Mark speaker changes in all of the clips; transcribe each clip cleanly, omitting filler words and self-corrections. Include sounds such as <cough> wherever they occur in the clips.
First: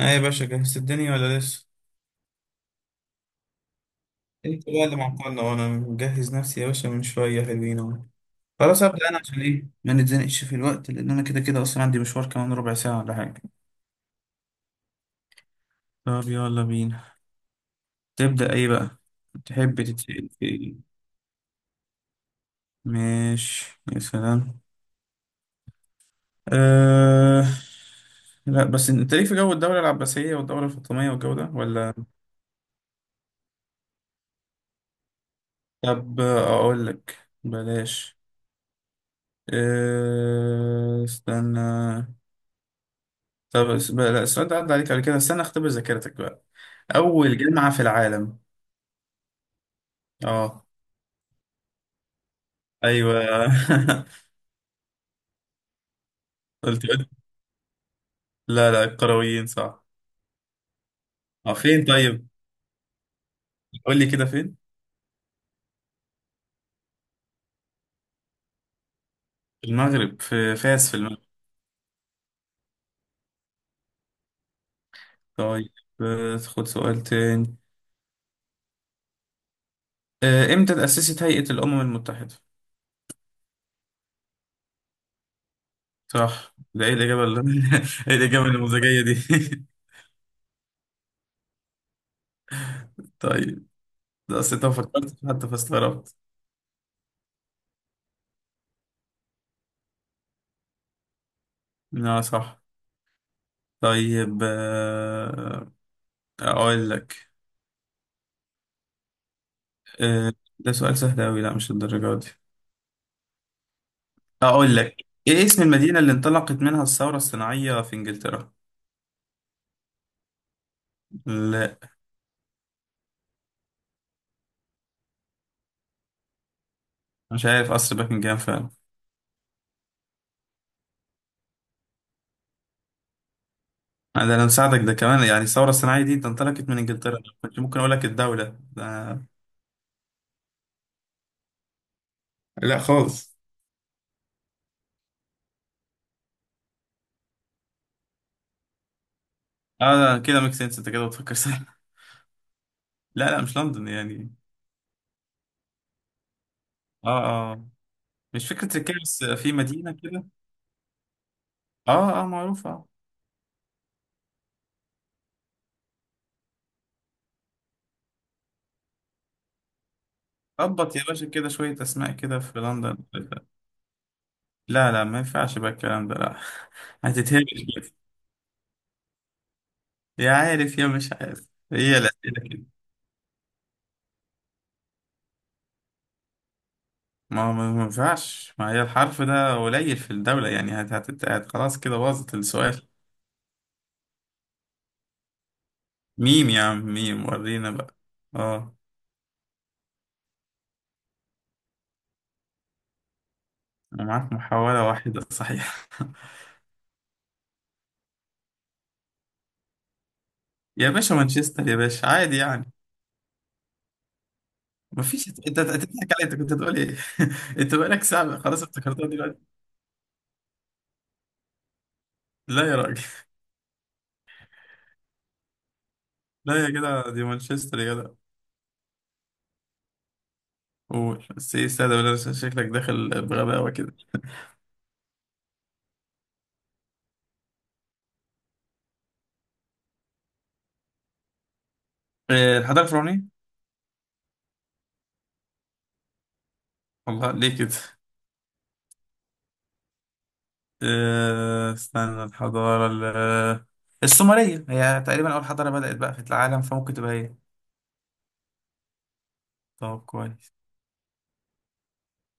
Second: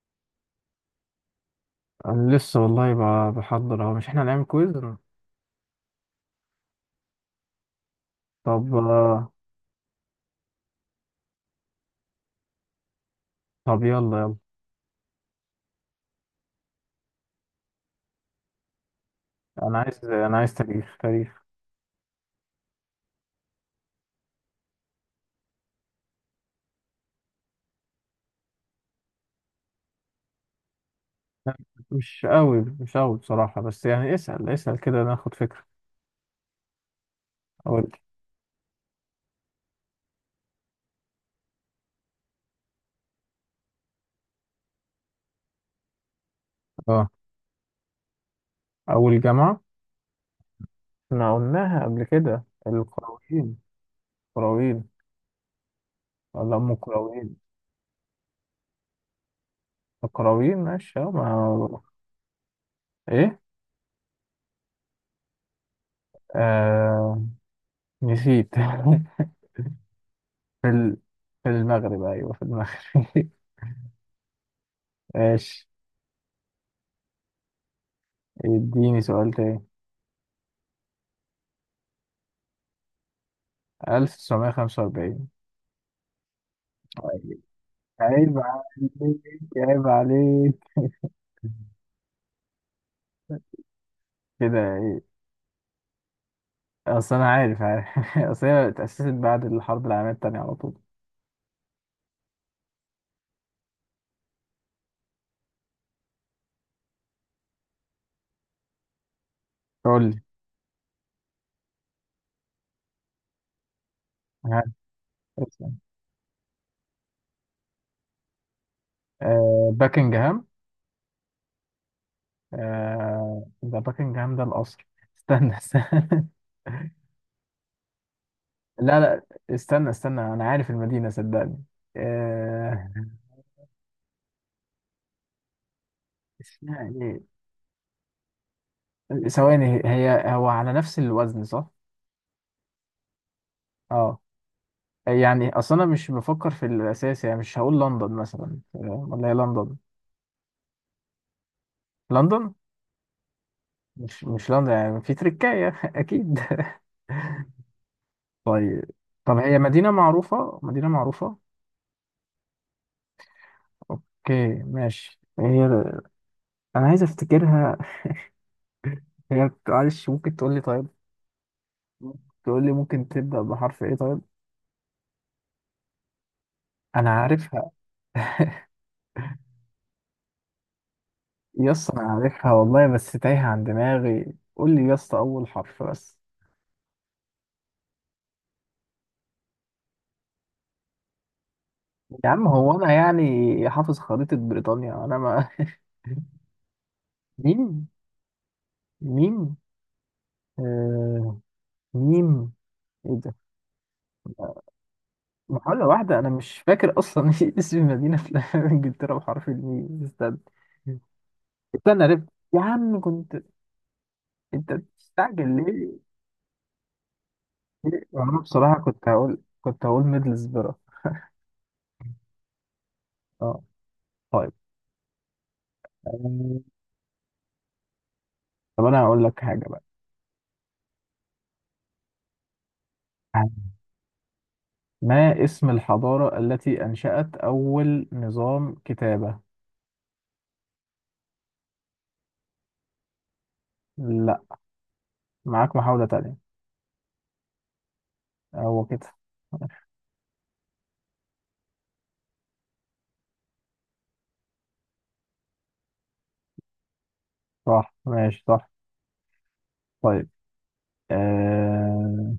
Speaker 1: اه يا باشا، جهزت الدنيا ولا لسه؟
Speaker 2: انا لسه والله، بحضر اهو، مش احنا هنعمل
Speaker 1: انت
Speaker 2: كويز؟
Speaker 1: بقى اللي إيه؟ معطلنا وانا مجهز نفسي يا باشا من شوية، حلوين اهو.
Speaker 2: طب.
Speaker 1: خلاص ابدأ انا عشان ايه ما نتزنقش في الوقت، لان انا كده كده اصلا عندي مشوار كمان ربع ساعة ولا حاجة.
Speaker 2: طب يلا يلا.
Speaker 1: طب يلا بينا. تبدأ ايه بقى؟
Speaker 2: انا
Speaker 1: تحب
Speaker 2: عايز
Speaker 1: تتسأل
Speaker 2: انا
Speaker 1: في
Speaker 2: عايز
Speaker 1: ايه؟
Speaker 2: تاريخ.
Speaker 1: ماشي يا سلام. أه... لا بس انت ليك في جو الدولة العباسية والدولة الفاطمية والجو ده ولا؟
Speaker 2: مش قوي مش قوي بصراحة، بس يعني اسأل اسأل كده ناخد فكرة.
Speaker 1: طب اقول لك.
Speaker 2: اول
Speaker 1: بلاش. استنى. لا، السؤال ده عدى عليك قبل كده، استنى اختبر ذاكرتك بقى.
Speaker 2: اه
Speaker 1: أول جامعة في العالم.
Speaker 2: اول جامعة.
Speaker 1: اه.
Speaker 2: احنا قلناها قبل كده،
Speaker 1: أيوه.
Speaker 2: القرويين.
Speaker 1: <laughs>
Speaker 2: قرويين ولا ام
Speaker 1: قلت قلت-
Speaker 2: القرويين؟
Speaker 1: لا لا، القرويين صح.
Speaker 2: القرويين ماشي. اه
Speaker 1: اه،
Speaker 2: ما
Speaker 1: فين طيب؟
Speaker 2: ايه؟
Speaker 1: قول لي كده، فين؟
Speaker 2: آه... نسيت. <laughs>
Speaker 1: في المغرب، في
Speaker 2: في
Speaker 1: فاس،
Speaker 2: ال...
Speaker 1: في المغرب.
Speaker 2: في المغرب، ايوه في المغرب. <laughs> ماشي.
Speaker 1: طيب، خد سؤال تاني.
Speaker 2: اديني سؤال تاني.
Speaker 1: امتى تأسست هيئة الأمم المتحدة؟
Speaker 2: 1945.
Speaker 1: صح، ده ايه الإجابة
Speaker 2: طيب.
Speaker 1: اللي <laughs> ايه
Speaker 2: عيب
Speaker 1: الإجابة
Speaker 2: عليك.
Speaker 1: النموذجية دي؟
Speaker 2: عيب عليك. <laughs>
Speaker 1: <laughs> طيب، ده أصل أنت ما
Speaker 2: كده ايه؟
Speaker 1: فكرتش حتى فاستغربت.
Speaker 2: اصل انا عارف عارف. <laughs> اصل هي اتأسست بعد الحرب العالمية التانية على طول.
Speaker 1: اه صح. طيب، أقول لك.
Speaker 2: قول لي.
Speaker 1: آه، ده سؤال سهل أوي، لا مش الدرجة دي.
Speaker 2: ها،
Speaker 1: أقول لك إيه اسم
Speaker 2: اسمع.
Speaker 1: المدينة اللي انطلقت منها الثورة الصناعية في إنجلترا؟
Speaker 2: باكنجهام.
Speaker 1: لا
Speaker 2: ده باكنجهام، ده القصر. استنى استنى. <laughs>
Speaker 1: مش عارف، قصر باكنجهام فعلا.
Speaker 2: لا لا. استنى استنى، انا عارف المدينة صدقني. آه.
Speaker 1: ده أنا مساعدك ده كمان، يعني الثورة الصناعية دي ده انطلقت من
Speaker 2: اسمها
Speaker 1: إنجلترا،
Speaker 2: ايه؟
Speaker 1: أنا كنت ممكن أقول لك الدولة ده.
Speaker 2: ثواني، هو على نفس الوزن صح؟
Speaker 1: لا خالص.
Speaker 2: اه. يعني اصلا انا مش بفكر في الاساس، يعني مش هقول لندن مثلا، فاهم؟ ولا هي لندن؟
Speaker 1: آه ده كده ميك سنس، أنت كده بتفكر صح. <laughs>
Speaker 2: لندن.
Speaker 1: لا لا، مش لندن
Speaker 2: مش
Speaker 1: يعني.
Speaker 2: مش لندن يعني، في تركاية <laughs> اكيد.
Speaker 1: آه آه مش فكرة
Speaker 2: طيب.
Speaker 1: تركيا، بس
Speaker 2: طب
Speaker 1: في
Speaker 2: هي مدينة
Speaker 1: مدينة كده.
Speaker 2: معروفة، مدينة معروفة.
Speaker 1: معروفة.
Speaker 2: اوكي ماشي، هي. انا عايز افتكرها. هي معلش، ممكن تقول لي طيب؟
Speaker 1: خبط يا باشا كده شوية أسماء كده في
Speaker 2: تقول لي
Speaker 1: لندن.
Speaker 2: ممكن تبدأ بحرف ايه طيب؟
Speaker 1: لا لا، ما ينفعش بقى الكلام ده، لا. <laughs>
Speaker 2: انا
Speaker 1: هتتهبل.
Speaker 2: عارفها.
Speaker 1: يا عارف يا مش عارف،
Speaker 2: يس،
Speaker 1: هي
Speaker 2: انا
Speaker 1: الأسئلة
Speaker 2: عارفها
Speaker 1: كده.
Speaker 2: والله، بس تايهة عن دماغي، قول لي يس اول حرف بس.
Speaker 1: ما هو ما ينفعش، ما هي الحرف ده قليل في الدولة يعني، هت هت هت خلاص كده
Speaker 2: يا
Speaker 1: باظت
Speaker 2: عم هو
Speaker 1: السؤال.
Speaker 2: انا يعني حافظ خريطة بريطانيا؟ انا ما
Speaker 1: ميم يا عم، ميم،
Speaker 2: <laughs>
Speaker 1: ورينا
Speaker 2: ميم.
Speaker 1: بقى. اه.
Speaker 2: ميم. آه ميم. ايه ده؟
Speaker 1: انا معاك محاولة واحدة
Speaker 2: محاولة
Speaker 1: صحيح.
Speaker 2: واحدة، انا مش فاكر اصلا. <laughs> اسم المدينة في <laughs> انجلترا بحرف الميم، استنى.
Speaker 1: <laughs> يا باشا مانشستر يا
Speaker 2: استنى،
Speaker 1: باشا،
Speaker 2: عرفت.
Speaker 1: عادي
Speaker 2: يا
Speaker 1: يعني.
Speaker 2: عم كنت، انت
Speaker 1: ما فيش، انت
Speaker 2: بتستعجل
Speaker 1: أنت
Speaker 2: ليه؟
Speaker 1: تضحك علي، انت كنت هتقول ايه؟ <laughs> انت
Speaker 2: ليه؟
Speaker 1: بقالك ساعة بقى،
Speaker 2: وانا
Speaker 1: خلاص
Speaker 2: بصراحة
Speaker 1: افتكرتها
Speaker 2: كنت هقول
Speaker 1: دلوقتي.
Speaker 2: كنت هقول ميدلسبرا.
Speaker 1: لا يا راجل.
Speaker 2: اه. طيب.
Speaker 1: <laughs>
Speaker 2: آه،
Speaker 1: لا يا جدع، دي مانشستر يا جدع.
Speaker 2: طب انا هقول لك حاجة بقى.
Speaker 1: قول بس، ايه استاذ؟ شكلك داخل بغباوة كده.
Speaker 2: ما اسم الحضارة التي انشأت اول نظام كتابة؟
Speaker 1: إيه، الحضارة الفرعونية.
Speaker 2: معاك محاولة تانية.
Speaker 1: والله ليه كده؟
Speaker 2: هو كده.
Speaker 1: استنى، السومرية هي تقريبا أول حضارة بدأت بقى في العالم، فممكن تبقى هي.
Speaker 2: صح ماشي صح.
Speaker 1: طب
Speaker 2: طيب.
Speaker 1: كويس.
Speaker 2: آه...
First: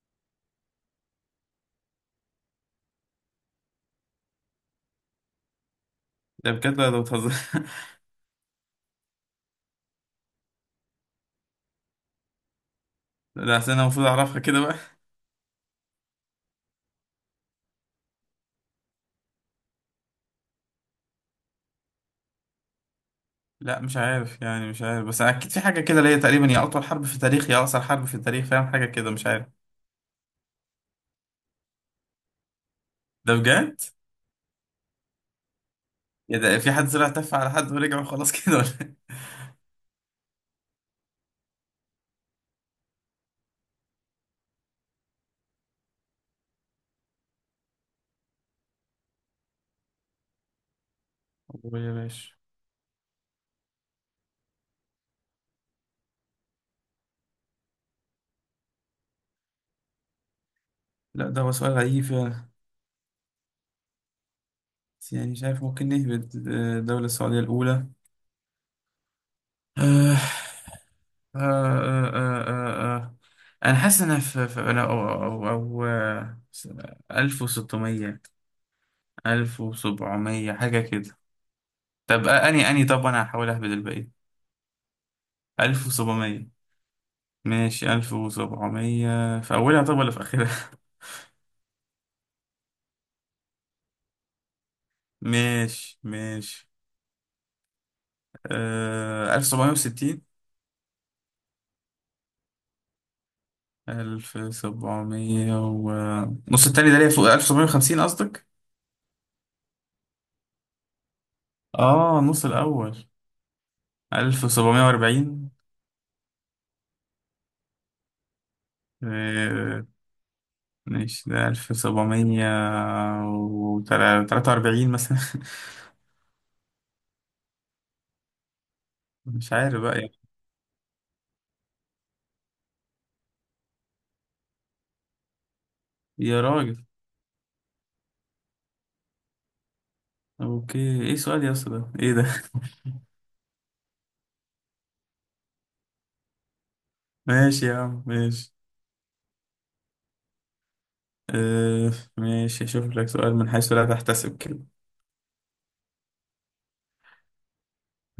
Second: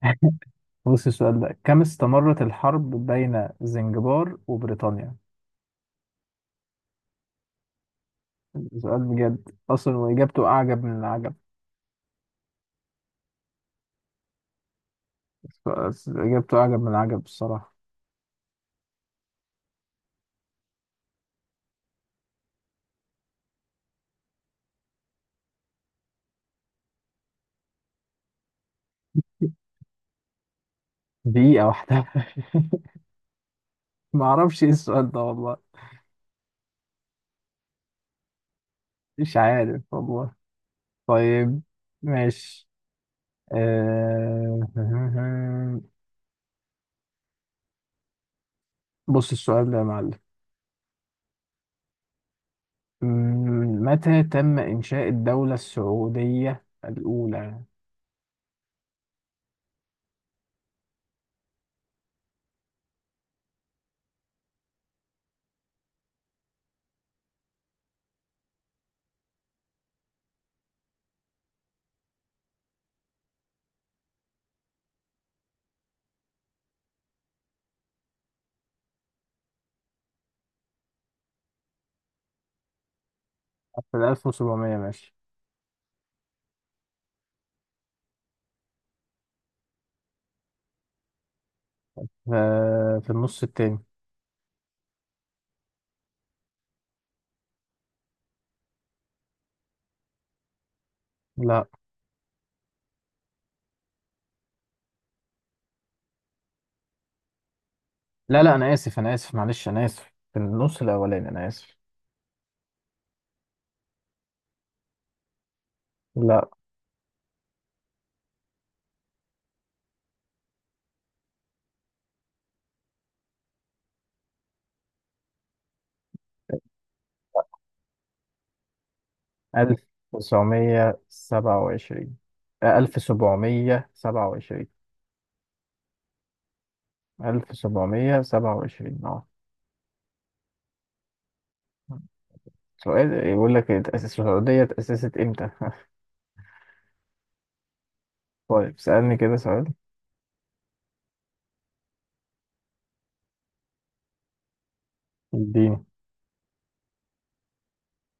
Speaker 2: <laughs> بص السؤال ده، كم استمرت الحرب بين زنجبار وبريطانيا؟
Speaker 1: ده بجد ولا ده بتهزر؟ <laughs>
Speaker 2: سؤال بجد أصلا وإجابته أعجب من العجب.
Speaker 1: لا أصل أنا المفروض أعرفها كده بقى.
Speaker 2: إجابته أعجب من العجب الصراحة.
Speaker 1: لا مش عارف يعني، مش عارف، بس أكيد في حاجة كده اللي هي تقريبا يا أطول حرب في التاريخ يا أقصر حرب في التاريخ، فاهم حاجة كده، مش عارف.
Speaker 2: دقيقة واحدة.
Speaker 1: ده بجد؟
Speaker 2: <laughs> معرفش إيه السؤال ده والله.
Speaker 1: يا ده في حد طلع تف على حد ورجع وخلاص <laughs> كده ولا إيه؟
Speaker 2: مش عارف والله. طيب. ماشي. آه... <laughs> بص السؤال ده يا معلم.
Speaker 1: والله يا باشا،
Speaker 2: متى تم إنشاء الدولة السعودية الأولى؟
Speaker 1: لا ده هو سؤال غريب فعلا، بس يعني مش عارف ممكن نهبط. الدولة السعودية الأولى. آه آه آه آه آه. أنا حاسس إن أنا أنا أو أو أو 1600، 1700 حاجة كده. طب أني أني طب أنا هحاول أهبد
Speaker 2: في
Speaker 1: الباقي.
Speaker 2: 1700 ماشي.
Speaker 1: 1700، ماشي، 1700 في أولها طب ولا في آخرها؟
Speaker 2: ف- في النص التاني.
Speaker 1: <laughs> ماشي ماشي. آه، 1760.
Speaker 2: لا
Speaker 1: ألف سبعمية و نص التاني ده ليه؟ فوق 1750 50
Speaker 2: لا
Speaker 1: قصدك؟
Speaker 2: لا، أنا آسف أنا آسف معلش أنا آسف، في النص الأولاني أنا آسف.
Speaker 1: آه، نص الأول. 1740.
Speaker 2: لا.
Speaker 1: آه، ماشي، ده 1743 43 مثلا. <laughs> مش عارف بقى يا
Speaker 2: 1927. 1727.
Speaker 1: يا راجل.
Speaker 2: 1727 اه.
Speaker 1: أوكي، إيه سؤال يا اسطى؟ ده إيه ده؟
Speaker 2: سؤال يقول لك اتأسس السعودية اتأسست إمتى؟ <laughs>
Speaker 1: <laughs> ماشي يا عم ماشي.
Speaker 2: طيب سألني كده سؤال.
Speaker 1: آه ماشي، أشوف لك سؤال من حيث لا تحتسب كده.
Speaker 2: اديني.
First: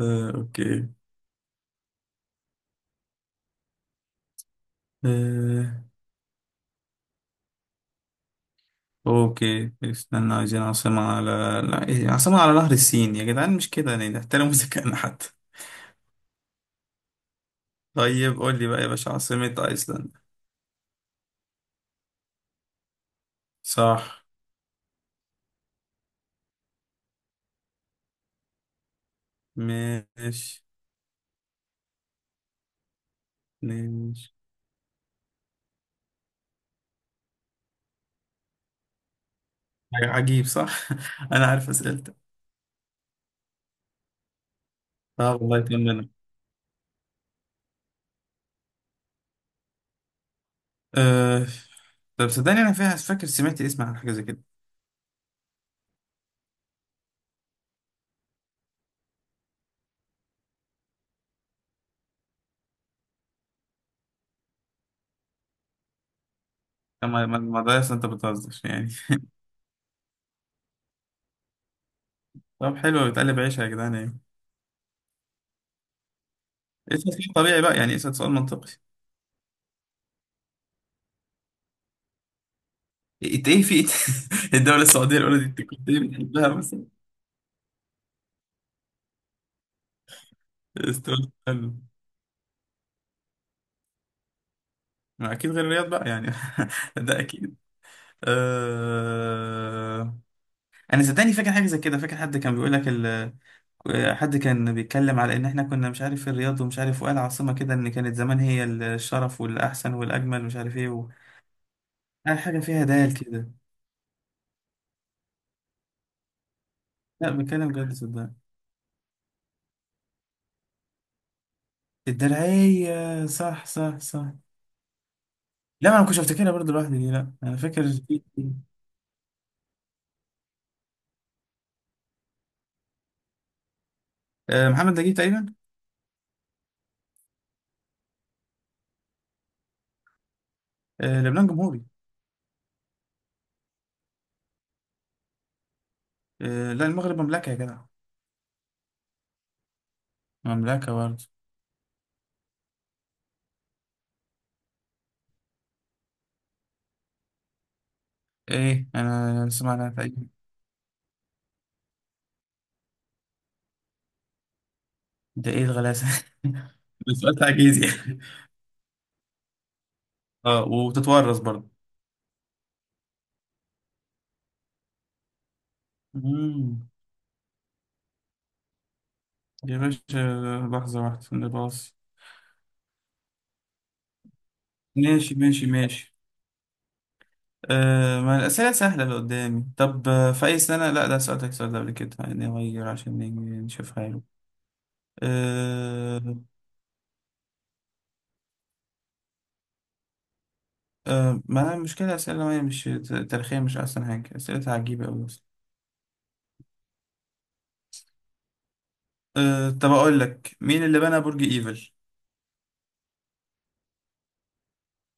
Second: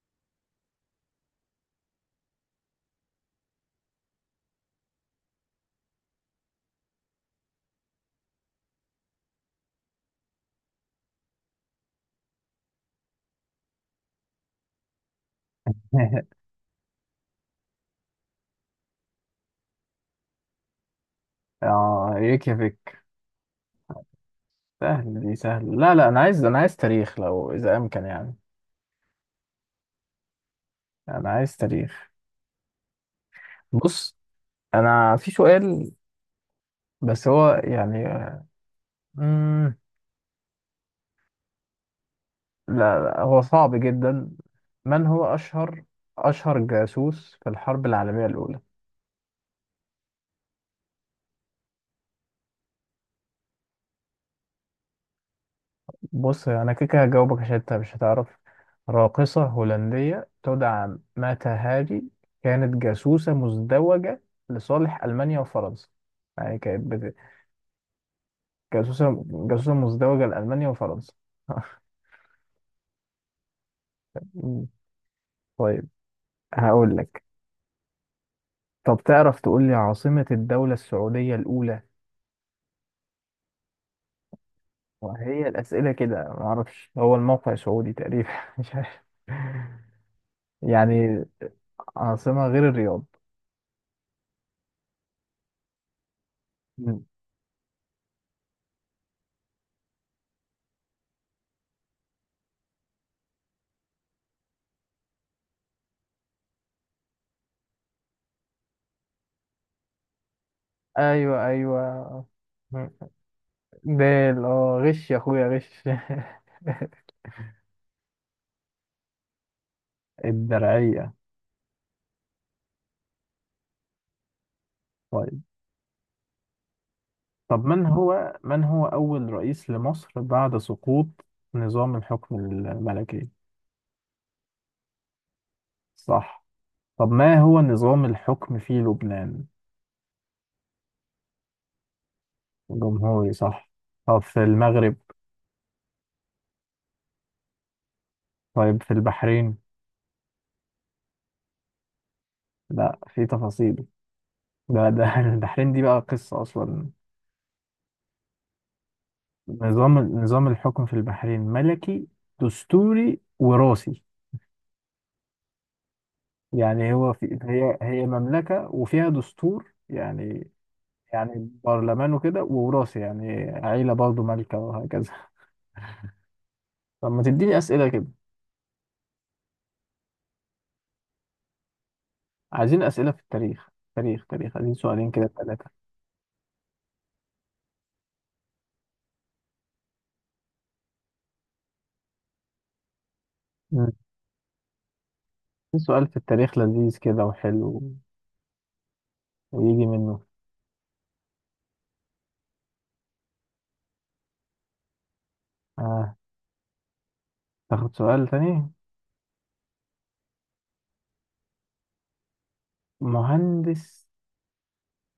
Speaker 1: آه أوكي. آه أوكي، استنى، عايزين عاصمة على، لا إيه عاصمة على نهر السين يا جدعان، مش كده يعني، نحترم <laughs> ذكائنا حتى.
Speaker 2: <laughs>
Speaker 1: طيب قول لي بقى يا باشا، عاصمة أيسلندا.
Speaker 2: اه ريكيافيك.
Speaker 1: صح.
Speaker 2: سهلة دي سهلة، لا لا، أنا عايز تاريخ لو إذا أمكن يعني.
Speaker 1: ماشي
Speaker 2: أنا عايز تاريخ. بص،
Speaker 1: ماشي.
Speaker 2: أنا في سؤال بس هو يعني مم...
Speaker 1: عجيب صح، <laughs> انا عارف اسئلتك.
Speaker 2: لا، لا هو صعب جدا. من هو
Speaker 1: اه والله
Speaker 2: أشهر
Speaker 1: تمام.
Speaker 2: أشهر جاسوس في الحرب العالمية الأولى؟
Speaker 1: أه... طب صدقني انا فيها، فاكر سمعت اسم عن حاجه زي كده.
Speaker 2: بص أنا كده كده هجاوبك عشان أنت مش هتعرف. راقصة هولندية تدعى ماتا هاري، كانت جاسوسة مزدوجة لصالح ألمانيا وفرنسا. يعني كانت
Speaker 1: اما ما ما ما ده اصلا انت بتهزر يعني.
Speaker 2: جاسوسة مزدوجة لألمانيا وفرنسا. <laughs>
Speaker 1: <laughs> طب حلو، بتقلب عيشها يا جدعان يعني.
Speaker 2: مم. طيب. هقول
Speaker 1: اسال
Speaker 2: لك.
Speaker 1: سؤال طبيعي بقى يعني، اسال سؤال منطقي.
Speaker 2: طب تعرف تقول لي عاصمة الدولة السعودية الأولى؟
Speaker 1: انت ايه في <laughs> الدوله السعوديه الاولى دي،
Speaker 2: وهي
Speaker 1: انت كنت
Speaker 2: الأسئلة
Speaker 1: ايه
Speaker 2: كده،
Speaker 1: بتحبها مثلا؟
Speaker 2: معرفش، هو الموقع سعودي تقريبا <laughs> مش عارف يعني.
Speaker 1: استقلال حلو.
Speaker 2: عاصمة غير الرياض.
Speaker 1: ما اكيد غير الرياض بقى يعني، <laughs>
Speaker 2: مم.
Speaker 1: ده اكيد. أه... انا صدقني فاكر حاجه زي كده، فاكر حد كان بيقول لك، حد كان بيتكلم على ان احنا كنا مش عارف في الرياض ومش عارف، وقال عاصمة كده ان كانت زمان هي الشرف والاحسن والاجمل، مش عارف ايه و
Speaker 2: أيوة أيوة.
Speaker 1: قال حاجة فيها
Speaker 2: مم.
Speaker 1: دال كده.
Speaker 2: دال، غش يا أخويا غش. <laughs>
Speaker 1: لا بتكلم بجد صدقني.
Speaker 2: الدرعية.
Speaker 1: الدرعية، صح صح صح.
Speaker 2: طيب.
Speaker 1: لا، ما انا كنتش افتكرها برضه لوحدي دي، لا انا
Speaker 2: طب
Speaker 1: فاكر
Speaker 2: من هو من هو أول رئيس لمصر بعد سقوط نظام الحكم الملكي؟
Speaker 1: محمد نجيب تقريبا.
Speaker 2: صح. طب ما هو نظام الحكم في لبنان؟
Speaker 1: لبنان جمهوري.
Speaker 2: جمهوري صح. طب في المغرب؟
Speaker 1: لا المغرب مملكة يا جدع.
Speaker 2: طيب في البحرين؟
Speaker 1: مملكة برضه.
Speaker 2: لا في تفاصيل. ده <laughs> البحرين دي بقى قصة أصلا.
Speaker 1: ايه، انا سمعنا
Speaker 2: نظام
Speaker 1: تقريبا.
Speaker 2: نظام الحكم في البحرين ملكي دستوري وراثي.
Speaker 1: ده ايه الغلاسة؟
Speaker 2: يعني
Speaker 1: <laughs>
Speaker 2: هو
Speaker 1: ده سؤال
Speaker 2: في هي
Speaker 1: تعجيزي.
Speaker 2: هي مملكة وفيها دستور يعني.
Speaker 1: اه، وتتورث
Speaker 2: يعني
Speaker 1: برضه.
Speaker 2: برلمان وكده ووراثي، يعني عيلة برضه مالكة وهكذا.
Speaker 1: مم.
Speaker 2: طب ما تديني أسئلة كده.
Speaker 1: يا باشا لحظة واحدة نباص.
Speaker 2: عايزين أسئلة في التاريخ. تاريخ تاريخ، عايزين سؤالين كده،
Speaker 1: ماشي ماشي
Speaker 2: ثلاثة.
Speaker 1: ماشي. آه، ما الأسئلة سهلة اللي قدامي. طب في أي سنة، لا ده سألتك السؤال ده قبل كده يعني، نغير عشان نيجي نشوف حاله.
Speaker 2: في سؤال في
Speaker 1: آه.
Speaker 2: التاريخ لذيذ كده وحلو، ويجي منه.
Speaker 1: آه، ما المشكلة، أسئلة ما هي مش تاريخية؟ مش أحسن حاجة؟ أسئلتها عجيبة أوي أصلا.
Speaker 2: آه. تاخد سؤال تاني.
Speaker 1: آه طب أقول لك مين اللي بنى برج إيفل؟
Speaker 2: مهندس.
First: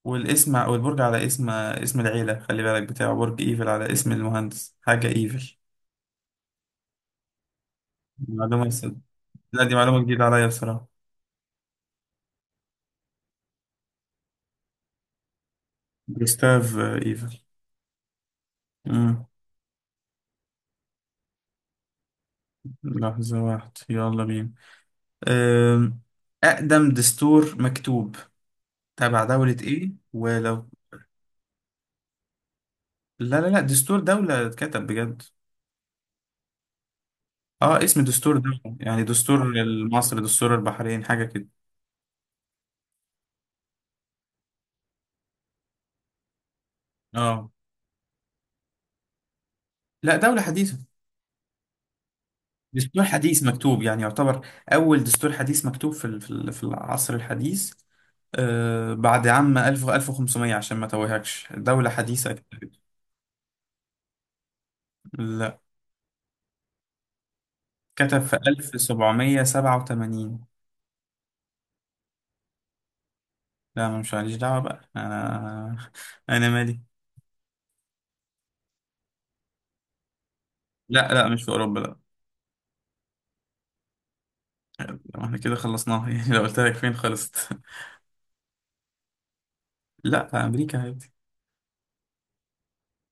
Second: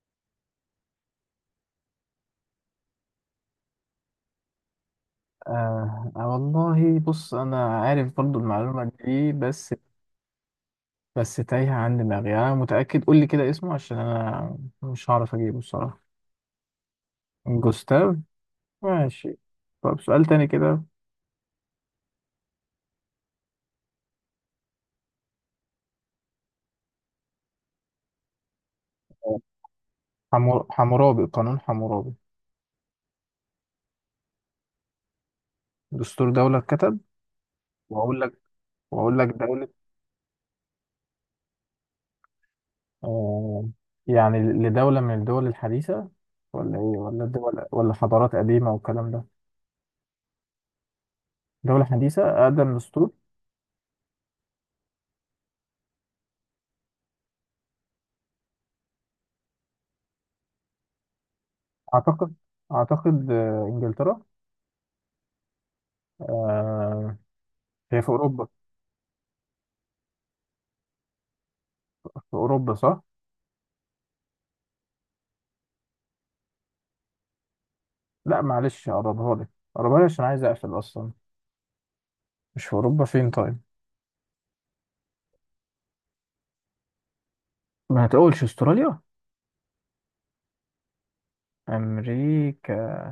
Speaker 1: والبرج على اسم، اسم العيلة، خلي بالك بتاعه، برج إيفل على اسم المهندس، حاجة إيفل.
Speaker 2: آه. والله بص أنا عارف برضو المعلومة
Speaker 1: معلومة؟
Speaker 2: دي،
Speaker 1: لا
Speaker 2: بس
Speaker 1: دي معلومة جديدة عليا بصراحة.
Speaker 2: بس تايهة عن دماغي، أنا متأكد، قول لي كده اسمه عشان أنا مش هعرف أجيبه الصراحة.
Speaker 1: جوستاف إيفل.
Speaker 2: جوستاف.
Speaker 1: آه.
Speaker 2: ماشي. طب سؤال تاني كده.
Speaker 1: لحظة واحدة يلا بينا. آم، أقدم دستور مكتوب تبع دولة إيه ولو؟
Speaker 2: حمورابي، قانون حمورابي.
Speaker 1: لا لا لا، دستور دولة اتكتب بجد.
Speaker 2: دستور دولة اتكتب.
Speaker 1: اه، اسم
Speaker 2: وأقول
Speaker 1: دستور
Speaker 2: لك
Speaker 1: دولة، يعني
Speaker 2: وأقول لك
Speaker 1: دستور
Speaker 2: دولة.
Speaker 1: مصر، دستور البحرين، حاجة كده.
Speaker 2: آه، يعني لدولة من الدول الحديثة، ولا إيه، ولا
Speaker 1: اه،
Speaker 2: دول ولا حضارات قديمة والكلام ده؟
Speaker 1: لا دولة حديثة.
Speaker 2: دولة حديثة، أقدم
Speaker 1: دستور
Speaker 2: دستور.
Speaker 1: حديث مكتوب، يعني يعتبر أول دستور حديث مكتوب في العصر الحديث. آه، بعد عام 1000، 1500، عشان ما توهكش دولة حديثة
Speaker 2: أعتقد،
Speaker 1: كتبت.
Speaker 2: أعتقد إنجلترا.
Speaker 1: لا
Speaker 2: آه، هي في
Speaker 1: كتب في
Speaker 2: أوروبا.
Speaker 1: 1787.
Speaker 2: في أوروبا صح؟
Speaker 1: لا، ما مش ماليش دعوة بقى أنا، أنا مالي.
Speaker 2: لا معلش، أقربها لك. أقربها لك عشان عايز أقفل أصلا.
Speaker 1: لا لا، مش في أوروبا، لا.
Speaker 2: مش في أوروبا، فين طيب؟
Speaker 1: ما احنا كده خلصناها، <laughs> يعني لو قلت لك فين خلصت. <laughs>
Speaker 2: ما هتقولش أستراليا؟
Speaker 1: لا، في أمريكا عادي.
Speaker 2: أمريكا.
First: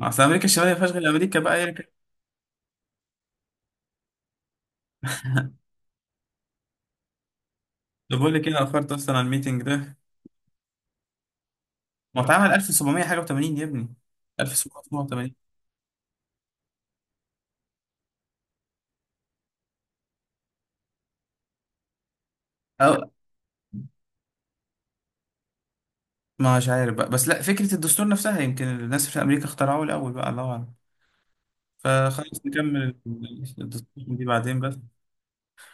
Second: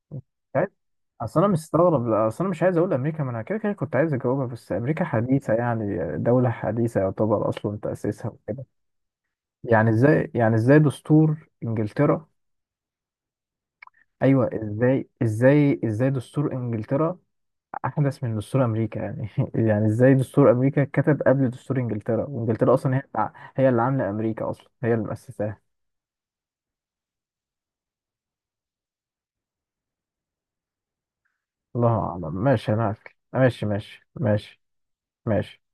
Speaker 1: أصل أمريكا
Speaker 2: عايز-
Speaker 1: الشمالية ما فيهاش غير أمريكا
Speaker 2: اصل انا
Speaker 1: بقى يعني.
Speaker 2: مستغرب، لا، اصل انا مش عايز اقول امريكا، ما انا كده كده كنت عايز اجاوبها بس امريكا حديثه، يعني دوله حديثه يعتبر اصلا
Speaker 1: طب
Speaker 2: تاسيسها.
Speaker 1: بقول لك إيه، أنا أخرت أصلا على الميتنج
Speaker 2: يعني
Speaker 1: ده.
Speaker 2: ازاي، يعني ازاي دستور
Speaker 1: ما
Speaker 2: انجلترا،
Speaker 1: اتعمل 1700 حاجة و80 يا ابني،
Speaker 2: ايوه ازاي
Speaker 1: 1780.
Speaker 2: ازاي ازاي دستور انجلترا احدث من دستور امريكا يعني؟ <laughs> يعني ازاي دستور امريكا اتكتب قبل دستور انجلترا وانجلترا اصلا
Speaker 1: أو
Speaker 2: هي اللي عامله امريكا اصلا، هي اللي مؤسساها.
Speaker 1: ما مش عارف بقى، بس لا فكرة الدستور نفسها يمكن الناس في أمريكا اخترعوه الأول بقى، الله أعلم.
Speaker 2: الله اعلم،
Speaker 1: فخلاص
Speaker 2: ماشي انا
Speaker 1: نكمل.
Speaker 2: معاك، ماشي
Speaker 1: الدستور
Speaker 2: ماشي
Speaker 1: دي
Speaker 2: ماشي
Speaker 1: بعدين بس.
Speaker 2: ماشي